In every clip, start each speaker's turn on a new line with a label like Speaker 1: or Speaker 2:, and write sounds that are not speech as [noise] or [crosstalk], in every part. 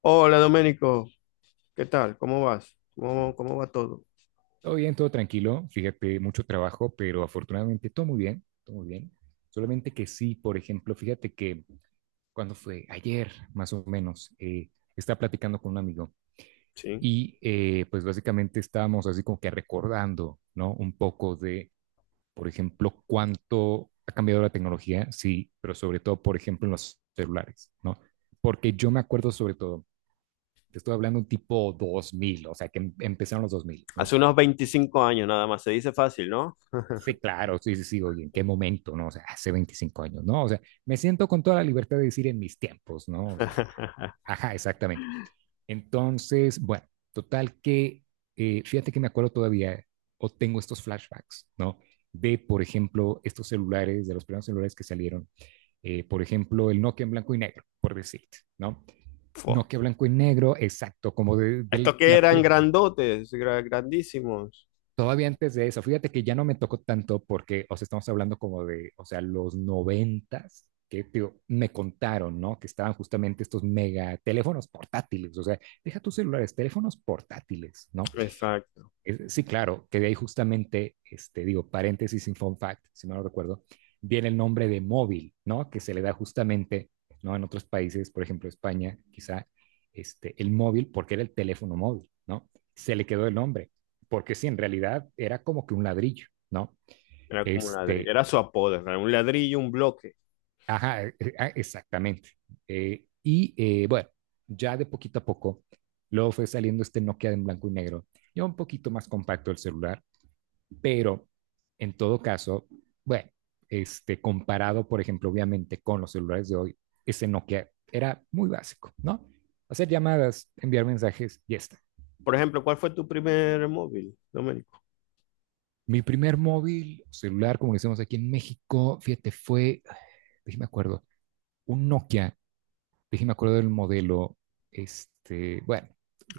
Speaker 1: Hola Doménico, ¿qué tal? ¿Cómo vas? ¿Cómo va todo?
Speaker 2: Todo bien, todo tranquilo. Fíjate, mucho trabajo, pero afortunadamente todo muy bien, todo muy bien. Solamente que sí, por ejemplo, fíjate que cuando fue ayer, más o menos, estaba platicando con un amigo
Speaker 1: Sí.
Speaker 2: y pues básicamente estábamos así como que recordando, ¿no? Un poco de, por ejemplo, cuánto ha cambiado la tecnología, sí, pero sobre todo, por ejemplo, en los celulares, ¿no? Porque yo me acuerdo sobre todo, te estoy hablando tipo 2000, o sea, que empezaron los 2000, ¿no?
Speaker 1: Hace unos 25 años nada más, se dice fácil, ¿no?
Speaker 2: Sí, claro, sí, sí, sí, oye, ¿en qué momento, no? O sea, hace 25 años, ¿no? O sea, me siento con toda la libertad de decir en mis tiempos, ¿no? O sea,
Speaker 1: [laughs]
Speaker 2: ajá, exactamente. Entonces, bueno, total que, fíjate que me acuerdo todavía, o tengo estos flashbacks, ¿no? De, por ejemplo, estos celulares, de los primeros celulares que salieron, por ejemplo, el Nokia en blanco y negro, por decirte, ¿no?
Speaker 1: Fua.
Speaker 2: Nokia blanco y negro, exacto, como de
Speaker 1: Estos que
Speaker 2: la,
Speaker 1: eran
Speaker 2: pri-
Speaker 1: grandotes, grandísimos.
Speaker 2: Todavía antes de eso, fíjate que ya no me tocó tanto porque, o sea, estamos hablando como de, o sea, los noventas, que digo, me contaron, ¿no? Que estaban justamente estos mega teléfonos portátiles, o sea, deja tus celulares, teléfonos portátiles, ¿no?
Speaker 1: Exacto.
Speaker 2: Sí, claro, que de ahí justamente, este, digo, paréntesis sin fun fact, si no lo recuerdo, viene el nombre de móvil, ¿no? Que se le da justamente, ¿no? En otros países, por ejemplo, España, quizá, este, el móvil, porque era el teléfono móvil, ¿no? Se le quedó el nombre, porque sí, en realidad era como que un ladrillo, ¿no?
Speaker 1: Era como un ladrillo.
Speaker 2: Este,
Speaker 1: Era su apodo, era un ladrillo, un bloque.
Speaker 2: ajá, exactamente. Y bueno, ya de poquito a poco, luego fue saliendo este Nokia en blanco y negro, ya un poquito más compacto el celular. Pero en todo caso, bueno, este, comparado, por ejemplo, obviamente con los celulares de hoy, ese Nokia era muy básico, ¿no? Hacer llamadas, enviar mensajes y ya está.
Speaker 1: Por ejemplo, ¿cuál fue tu primer móvil, Doménico?
Speaker 2: Mi primer móvil celular, como decimos aquí en México, fíjate, fue, déjeme acuerdo, un Nokia, déjeme acuerdo del modelo, este, bueno,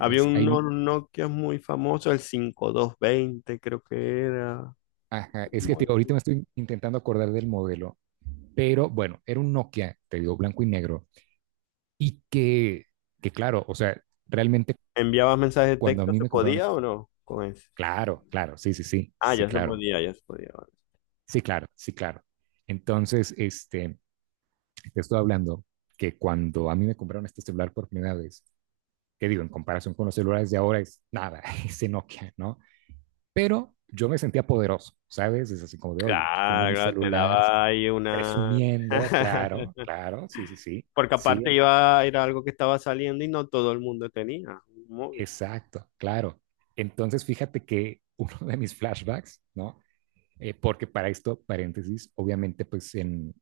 Speaker 1: Había un
Speaker 2: ahí,
Speaker 1: Nokia muy famoso, el 5220, creo que era.
Speaker 2: ajá, es que te,
Speaker 1: Muy-
Speaker 2: ahorita me estoy intentando acordar del modelo, pero bueno, era un Nokia, te digo, blanco y negro. Y que claro, o sea, realmente
Speaker 1: ¿Enviabas mensajes de
Speaker 2: cuando a
Speaker 1: texto?
Speaker 2: mí
Speaker 1: ¿Se
Speaker 2: me compraron
Speaker 1: podía o
Speaker 2: eso,
Speaker 1: no? Con ese.
Speaker 2: claro, claro, sí, sí, sí,
Speaker 1: Ah,
Speaker 2: sí,
Speaker 1: ya se
Speaker 2: claro,
Speaker 1: podía, ya se podía.
Speaker 2: sí, claro, sí, claro. Entonces, este, te estoy hablando que cuando a mí me compraron este celular por primera vez, que digo, en comparación con los celulares de ahora es nada, [laughs] ese Nokia, ¿no? Pero yo me sentía poderoso, ¿sabes? Es así como de, oye, tengo
Speaker 1: Claro,
Speaker 2: mi
Speaker 1: claro, te
Speaker 2: celular,
Speaker 1: daba ahí una.
Speaker 2: presumiendo, claro,
Speaker 1: [laughs]
Speaker 2: claro, sí, sí, sí,
Speaker 1: Porque
Speaker 2: sí,
Speaker 1: aparte iba, era algo que estaba saliendo y no todo el mundo tenía un móvil.
Speaker 2: exacto, claro. Entonces, fíjate que [laughs] uno de mis flashbacks, ¿no? Porque para esto, paréntesis, obviamente, pues en,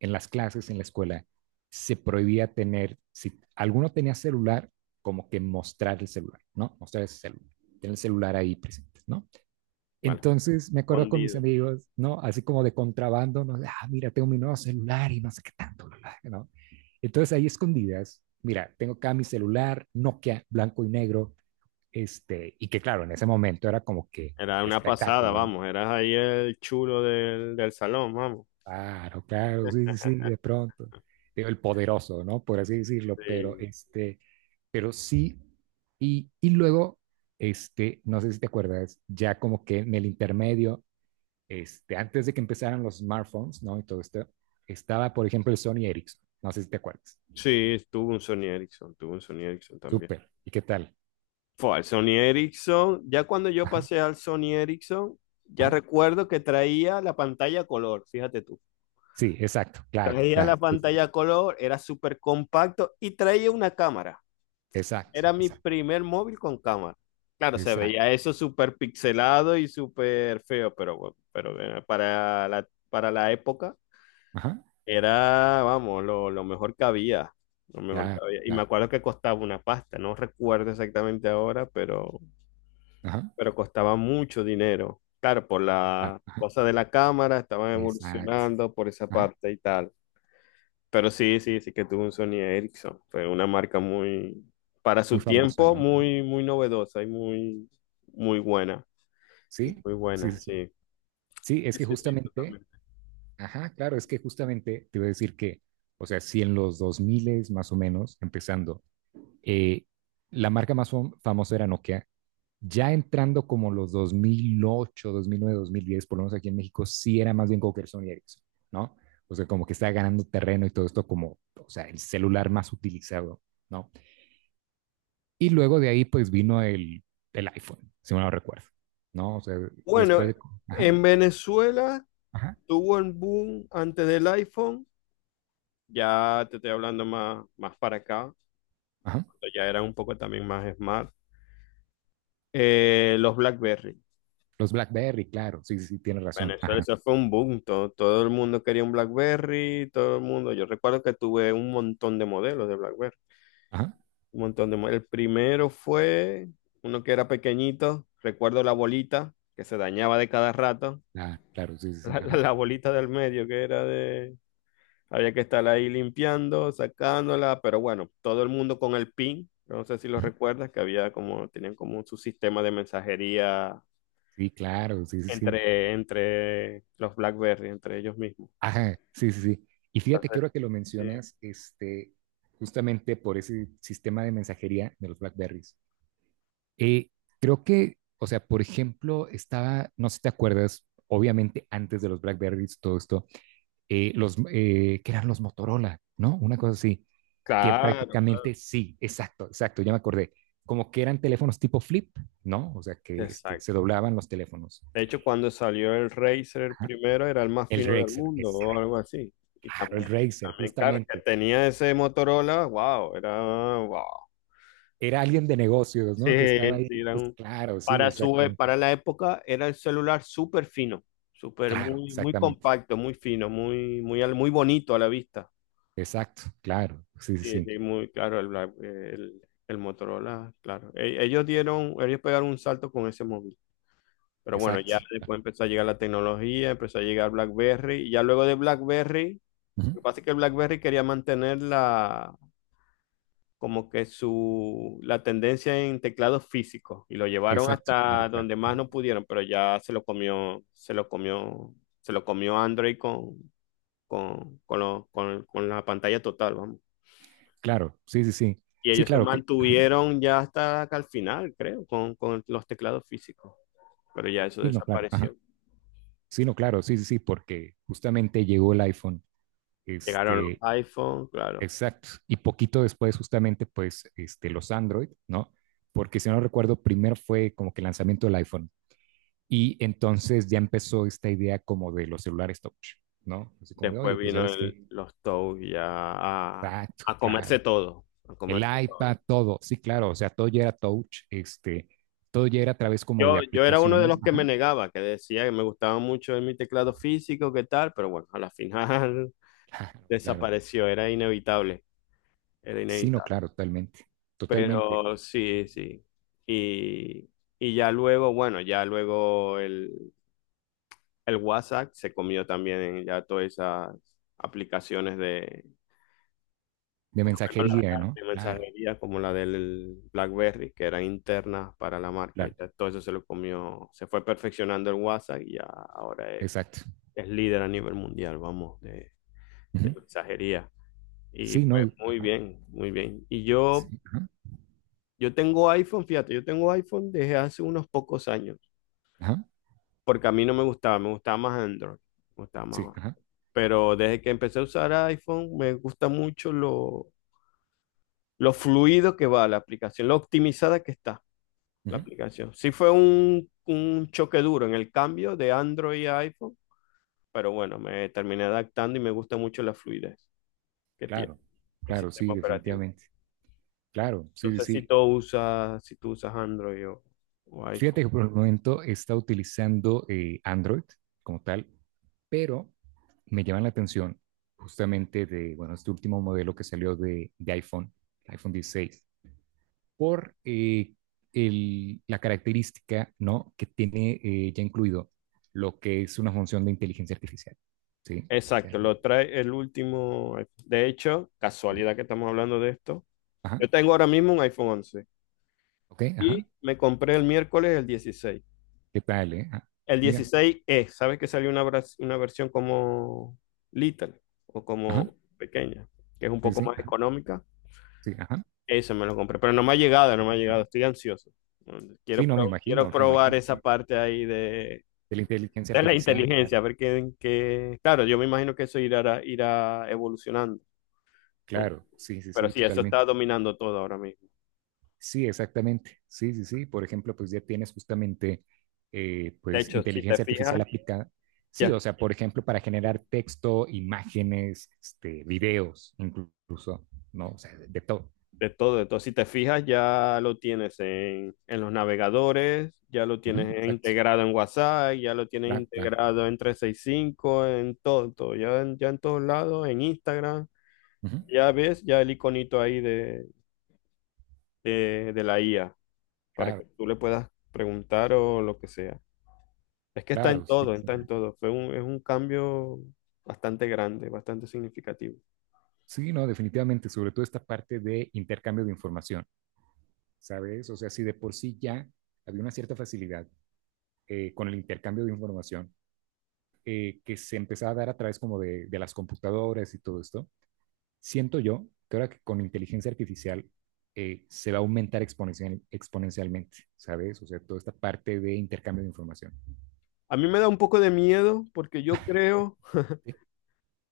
Speaker 2: en las clases, en la escuela, se prohibía tener, si alguno tenía celular, como que mostrar el celular, ¿no? Mostrar ese celular, tener el celular ahí presente, ¿no?
Speaker 1: Bueno,
Speaker 2: Entonces me acuerdo con mis
Speaker 1: escondido.
Speaker 2: amigos, ¿no? Así como de contrabando, ¿no? Ah, mira, tengo mi nuevo celular y no sé qué tanto, bla, bla, ¿no? Entonces ahí escondidas, mira, tengo acá mi celular Nokia, blanco y negro, este, y que claro, en ese momento era como que el
Speaker 1: Era una pasada,
Speaker 2: espectáculo, ¿no?
Speaker 1: vamos, eras ahí el chulo del salón, vamos.
Speaker 2: Claro, claro, sí, sí, sí, de
Speaker 1: [laughs]
Speaker 2: pronto. Digo, el poderoso, ¿no? Por así decirlo, pero
Speaker 1: Sí,
Speaker 2: este, pero sí, y luego, este, no sé si te acuerdas, ya como que en el intermedio, este, antes de que empezaran los smartphones, ¿no? Y todo esto, estaba, por ejemplo, el Sony Ericsson, no sé si te acuerdas.
Speaker 1: sí, tuve un Sony Ericsson, tuve un Sony Ericsson también.
Speaker 2: Súper, ¿y qué tal?
Speaker 1: Fue al Sony Ericsson, ya cuando yo
Speaker 2: Ajá,
Speaker 1: pasé al Sony Ericsson, ya
Speaker 2: ajá.
Speaker 1: recuerdo que traía la pantalla a color, fíjate tú.
Speaker 2: Sí, exacto, claro,
Speaker 1: Traía la
Speaker 2: claro, sí, sí, sí.
Speaker 1: pantalla a color, era súper compacto y traía una cámara.
Speaker 2: Exacto,
Speaker 1: Era mi
Speaker 2: exacto,
Speaker 1: primer móvil con cámara. Claro, se
Speaker 2: exacto,
Speaker 1: veía eso súper pixelado y súper feo, pero bueno, pero para la época
Speaker 2: ajá,
Speaker 1: era, vamos, lo mejor que había. Lo mejor que
Speaker 2: claro.
Speaker 1: había. Y me
Speaker 2: Claro.
Speaker 1: acuerdo que costaba una pasta, no recuerdo exactamente ahora, pero
Speaker 2: Ajá,
Speaker 1: costaba mucho dinero. Claro, por
Speaker 2: claro,
Speaker 1: la
Speaker 2: ajá,
Speaker 1: cosa de la cámara, estaban
Speaker 2: exacto,
Speaker 1: evolucionando por esa
Speaker 2: ajá,
Speaker 1: parte y tal. Pero sí, sí, sí que tuvo un Sony Ericsson. Fue una marca muy, para
Speaker 2: muy
Speaker 1: su
Speaker 2: famosa,
Speaker 1: tiempo,
Speaker 2: ¿no?
Speaker 1: muy, muy novedosa y muy, muy buena. Y
Speaker 2: Sí,
Speaker 1: muy
Speaker 2: sí, sí,
Speaker 1: buena,
Speaker 2: sí,
Speaker 1: sí.
Speaker 2: sí, es
Speaker 1: Sí,
Speaker 2: que
Speaker 1: sí, sí,
Speaker 2: justamente,
Speaker 1: totalmente.
Speaker 2: ajá, claro, es que justamente te voy a decir que, o sea, si en los 2000 más o menos, empezando, eh, la marca más famosa era Nokia, ya entrando como los dos mil ocho, 2009, 2010, por lo menos aquí en México, sí era más bien como que Sony Ericsson, ¿no? O sea, como que está ganando terreno y todo esto como, o sea, el celular más utilizado, ¿no? Y luego de ahí, pues vino el iPhone, si no lo recuerdo, ¿no? O sea,
Speaker 1: Bueno,
Speaker 2: después de. Ajá,
Speaker 1: en Venezuela
Speaker 2: ajá,
Speaker 1: tuvo el boom antes del iPhone. Ya te estoy hablando más, más para acá.
Speaker 2: ajá.
Speaker 1: Cuando ya era un poco también más smart. Los BlackBerry.
Speaker 2: Los BlackBerry, claro, sí, sí, sí, tienes razón.
Speaker 1: Venezuela,
Speaker 2: Ajá,
Speaker 1: eso fue un boom. Todo, todo el mundo quería un BlackBerry, todo el mundo. Yo recuerdo que tuve un montón de modelos de BlackBerry.
Speaker 2: ajá,
Speaker 1: Un montón de El primero fue uno que era pequeñito, recuerdo la bolita que se dañaba de cada rato.
Speaker 2: ah, claro, sí, sí,
Speaker 1: [laughs]
Speaker 2: sí, ajá,
Speaker 1: La bolita del medio que era de. Había que estar ahí limpiando, sacándola, pero bueno, todo el mundo con el pin, no sé si lo
Speaker 2: ujú,
Speaker 1: recuerdas, que había como, tenían como su sistema de mensajería
Speaker 2: sí, claro, sí, sí, sí.
Speaker 1: entre los BlackBerry, entre ellos mismos.
Speaker 2: Ajá, sí, sí, sí. Y fíjate que
Speaker 1: Entonces,
Speaker 2: ahora que lo
Speaker 1: sí.
Speaker 2: mencionas, este, justamente por ese sistema de mensajería de los BlackBerries, eh, creo que, o sea, por ejemplo, estaba, no sé si te acuerdas, obviamente antes de los BlackBerries, todo esto, que eran los Motorola, ¿no? Una cosa así, que
Speaker 1: Claro, claro.
Speaker 2: prácticamente sí, exacto, exacto, ya me acordé, como que eran teléfonos tipo flip, ¿no? O sea, que este, se
Speaker 1: Exacto.
Speaker 2: doblaban los teléfonos.
Speaker 1: De hecho, cuando salió el Razer
Speaker 2: Ajá.
Speaker 1: primero era el más
Speaker 2: El
Speaker 1: fino del
Speaker 2: Razer,
Speaker 1: mundo o
Speaker 2: exacto,
Speaker 1: algo así. Y
Speaker 2: claro, el
Speaker 1: también,
Speaker 2: Razer,
Speaker 1: también claro, que
Speaker 2: justamente.
Speaker 1: tenía ese Motorola, wow, era wow.
Speaker 2: Era alguien de negocios,
Speaker 1: Sí,
Speaker 2: ¿no? Que estaba ahí,
Speaker 1: sí,
Speaker 2: pues, claro, sí,
Speaker 1: para su,
Speaker 2: exactamente,
Speaker 1: para la época era el celular súper fino, súper
Speaker 2: claro,
Speaker 1: muy, muy
Speaker 2: exactamente,
Speaker 1: compacto, muy fino, muy, muy, muy bonito a la vista.
Speaker 2: exacto, claro, sí, sí,
Speaker 1: Sí,
Speaker 2: sí,
Speaker 1: sí, muy claro, el, el Motorola, claro. Ellos dieron, ellos pegaron un salto con ese móvil. Pero bueno,
Speaker 2: exacto,
Speaker 1: ya
Speaker 2: ah,
Speaker 1: después empezó a llegar la tecnología, empezó a llegar BlackBerry. Y ya luego de BlackBerry, lo
Speaker 2: ujú,
Speaker 1: que pasa es que BlackBerry quería mantener la, como que su, la tendencia en teclados físicos. Y lo llevaron
Speaker 2: exacto, claro,
Speaker 1: hasta
Speaker 2: claro,
Speaker 1: donde más no pudieron, pero ya se lo comió, se lo comió, se lo comió Android con la pantalla total, vamos.
Speaker 2: claro, sí, sí, sí,
Speaker 1: Y
Speaker 2: sí,
Speaker 1: ellos se
Speaker 2: claro que, ajá,
Speaker 1: mantuvieron ya hasta acá al final, creo, con los teclados físicos. Pero ya eso
Speaker 2: sí, no, claro, ajá.
Speaker 1: desapareció.
Speaker 2: Sí, no, claro, sí, sí, sí, porque justamente llegó el iPhone,
Speaker 1: Llegaron los
Speaker 2: este,
Speaker 1: iPhone, claro.
Speaker 2: exacto, y poquito después justamente, pues, este, los Android, ¿no? Porque si no recuerdo, primero fue como que el lanzamiento del iPhone y entonces ya empezó esta idea como de los celulares touch, ¿no? Así como de, oye,
Speaker 1: Después
Speaker 2: pues,
Speaker 1: vino
Speaker 2: ¿sabes qué?
Speaker 1: los Toads ya
Speaker 2: Exacto,
Speaker 1: a comerse
Speaker 2: claro,
Speaker 1: todo, a
Speaker 2: el
Speaker 1: comerse
Speaker 2: iPad,
Speaker 1: todo.
Speaker 2: todo, sí, claro, o sea, todo ya era touch, este, todo ya era a través como de
Speaker 1: Yo era uno de
Speaker 2: aplicaciones,
Speaker 1: los que me
Speaker 2: ajá,
Speaker 1: negaba, que decía que me gustaba mucho mi teclado físico, qué tal, pero bueno, a la final
Speaker 2: [laughs] claro,
Speaker 1: [laughs]
Speaker 2: claro,
Speaker 1: desapareció, era inevitable, era
Speaker 2: sí, no,
Speaker 1: inevitable.
Speaker 2: claro, totalmente, totalmente,
Speaker 1: Pero sí, sí. Y, y ya luego, bueno, ya luego el WhatsApp se comió también ya todas esas aplicaciones
Speaker 2: de mensajería, ¿no?
Speaker 1: de
Speaker 2: Claro.
Speaker 1: mensajería como la del BlackBerry, que eran internas para la marca. Y
Speaker 2: Claro,
Speaker 1: ya todo eso se lo comió, se fue perfeccionando el WhatsApp y ya ahora
Speaker 2: exacto.
Speaker 1: es líder a nivel mundial, vamos, de
Speaker 2: Ujú.
Speaker 1: mensajería. Y
Speaker 2: Sí, no,
Speaker 1: pues muy
Speaker 2: ajá,
Speaker 1: bien, muy bien.
Speaker 2: sí, ajá,
Speaker 1: Yo tengo iPhone, fíjate, yo tengo iPhone desde hace unos pocos años,
Speaker 2: ajá,
Speaker 1: porque a mí no me gustaba, me gustaba más Android, me gustaba
Speaker 2: sí,
Speaker 1: más.
Speaker 2: ajá,
Speaker 1: Pero desde que empecé a usar iPhone, me gusta mucho lo fluido que va la aplicación, lo optimizada que está la
Speaker 2: ujú.
Speaker 1: aplicación. Sí fue un choque duro en el cambio de Android a iPhone, pero bueno, me terminé adaptando y me gusta mucho la fluidez que tiene
Speaker 2: Claro,
Speaker 1: el
Speaker 2: claro, sí,
Speaker 1: sistema operativo.
Speaker 2: definitivamente. Claro,
Speaker 1: No
Speaker 2: sí, sí,
Speaker 1: sé si
Speaker 2: sí.
Speaker 1: tú usas, si tú usas Android o
Speaker 2: Fíjate
Speaker 1: iPhone.
Speaker 2: que por el momento está utilizando Android como tal, pero me llama la atención justamente de, bueno, este último modelo que salió de iPhone, iPhone 16, por la característica, ¿no? Que tiene ya incluido lo que es una función de inteligencia artificial, ¿sí? O sea,
Speaker 1: Exacto, lo trae el último iPhone. De hecho,
Speaker 2: ujú.
Speaker 1: casualidad que estamos hablando de esto.
Speaker 2: Ajá.
Speaker 1: Yo tengo ahora mismo un iPhone 11
Speaker 2: Ok, ajá.
Speaker 1: y me compré el miércoles el 16.
Speaker 2: ¿Qué tal, eh? Ah,
Speaker 1: El
Speaker 2: mira,
Speaker 1: dieciséis e ¿sabes que salió una, una versión como Little o
Speaker 2: ajá.
Speaker 1: como pequeña, que es un
Speaker 2: Sí,
Speaker 1: poco
Speaker 2: sí,
Speaker 1: más
Speaker 2: ajá.
Speaker 1: económica?
Speaker 2: Sí, ajá,
Speaker 1: Eso me lo compré, pero no me ha llegado, no me ha llegado,
Speaker 2: ajá.
Speaker 1: estoy ansioso. Quiero,
Speaker 2: Sí, no, me
Speaker 1: quiero
Speaker 2: imagino, me
Speaker 1: probar
Speaker 2: imagino,
Speaker 1: esa
Speaker 2: claro.
Speaker 1: parte ahí
Speaker 2: De la inteligencia
Speaker 1: de la
Speaker 2: artificial,
Speaker 1: inteligencia,
Speaker 2: claro.
Speaker 1: a ver qué, Claro, yo me imagino que eso irá, irá evolucionando,
Speaker 2: Claro, sí, sí,
Speaker 1: pero
Speaker 2: sí,
Speaker 1: sí, eso
Speaker 2: totalmente.
Speaker 1: está dominando todo ahora mismo.
Speaker 2: Sí, exactamente. Sí, sí, sí. Por ejemplo, pues ya tienes justamente,
Speaker 1: De
Speaker 2: pues,
Speaker 1: hecho, si te
Speaker 2: inteligencia
Speaker 1: fijas,
Speaker 2: artificial aplicada. Sí,
Speaker 1: ya.
Speaker 2: o sea, por ejemplo, para generar texto, imágenes, este, videos, incluso, ¿no? O sea, de todo.
Speaker 1: De todo, de todo. Si te fijas, ya lo tienes en los navegadores, ya lo
Speaker 2: Ujú,
Speaker 1: tienes
Speaker 2: exacto.
Speaker 1: integrado en WhatsApp, ya lo tienes
Speaker 2: Claro, claro.
Speaker 1: integrado en 365, en todo, todo. Ya, ya en todos lados, en Instagram.
Speaker 2: Ujú,
Speaker 1: Ya ves, ya el iconito ahí de la IA, para que
Speaker 2: claro,
Speaker 1: tú le puedas preguntar o lo que sea. Es que está en
Speaker 2: claro. Sí,
Speaker 1: todo,
Speaker 2: sí.
Speaker 1: está en todo. Fue es un cambio bastante grande, bastante significativo.
Speaker 2: Sí, no, definitivamente, sobre todo esta parte de intercambio de información, ¿sabes? O sea, si de por sí ya había una cierta facilidad con el intercambio de información que se empezaba a dar a través como de las computadoras y todo esto, siento yo que ahora que con inteligencia artificial se va a aumentar exponencialmente, ¿sabes? O sea, toda esta parte de intercambio de información.
Speaker 1: A mí me da un poco de miedo porque yo creo.
Speaker 2: Sí,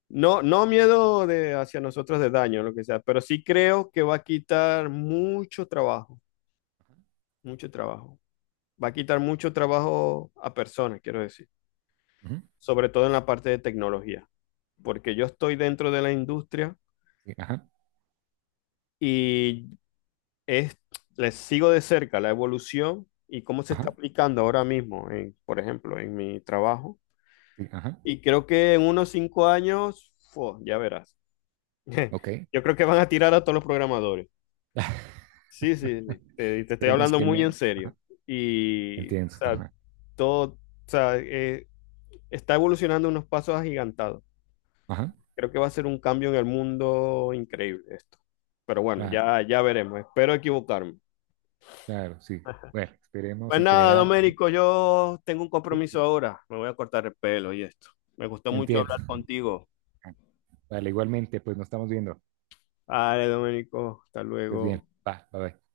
Speaker 1: No, no miedo de hacia nosotros de daño, lo que sea, pero sí creo que va a quitar mucho trabajo, mucho trabajo. Va a quitar mucho trabajo a personas, quiero decir,
Speaker 2: ujú,
Speaker 1: sobre todo en la parte de tecnología, porque yo estoy dentro de la industria
Speaker 2: sí, ajá,
Speaker 1: y es, les sigo de cerca la evolución y cómo se está
Speaker 2: ajá,
Speaker 1: aplicando ahora mismo, en, por ejemplo, en mi trabajo.
Speaker 2: sí, ajá,
Speaker 1: Y creo que en unos 5 años, fu, ya verás. [laughs]
Speaker 2: ok.
Speaker 1: Yo creo que van a tirar a todos los programadores.
Speaker 2: [laughs]
Speaker 1: Sí, sí, sí. Te estoy
Speaker 2: Esperemos
Speaker 1: hablando
Speaker 2: que
Speaker 1: muy en
Speaker 2: no.
Speaker 1: serio.
Speaker 2: Ajá,
Speaker 1: Y, o
Speaker 2: entiendo.
Speaker 1: sea,
Speaker 2: Ajá,
Speaker 1: todo, o sea, está evolucionando unos pasos agigantados.
Speaker 2: ajá,
Speaker 1: Creo que va a ser un cambio en el mundo increíble esto. Pero bueno,
Speaker 2: claro.
Speaker 1: ya, ya veremos. Espero equivocarme.
Speaker 2: Claro, sí. Bueno, esperemos
Speaker 1: Pues
Speaker 2: en
Speaker 1: nada,
Speaker 2: general.
Speaker 1: Doménico, yo tengo un
Speaker 2: ¿Sí?
Speaker 1: compromiso ahora. Me voy a cortar el pelo y esto. Me gustó mucho
Speaker 2: Entiendo.
Speaker 1: hablar contigo.
Speaker 2: Vale, igualmente, pues nos estamos viendo.
Speaker 1: Vale, Doménico, hasta
Speaker 2: Pues bien,
Speaker 1: luego.
Speaker 2: va, bye bye.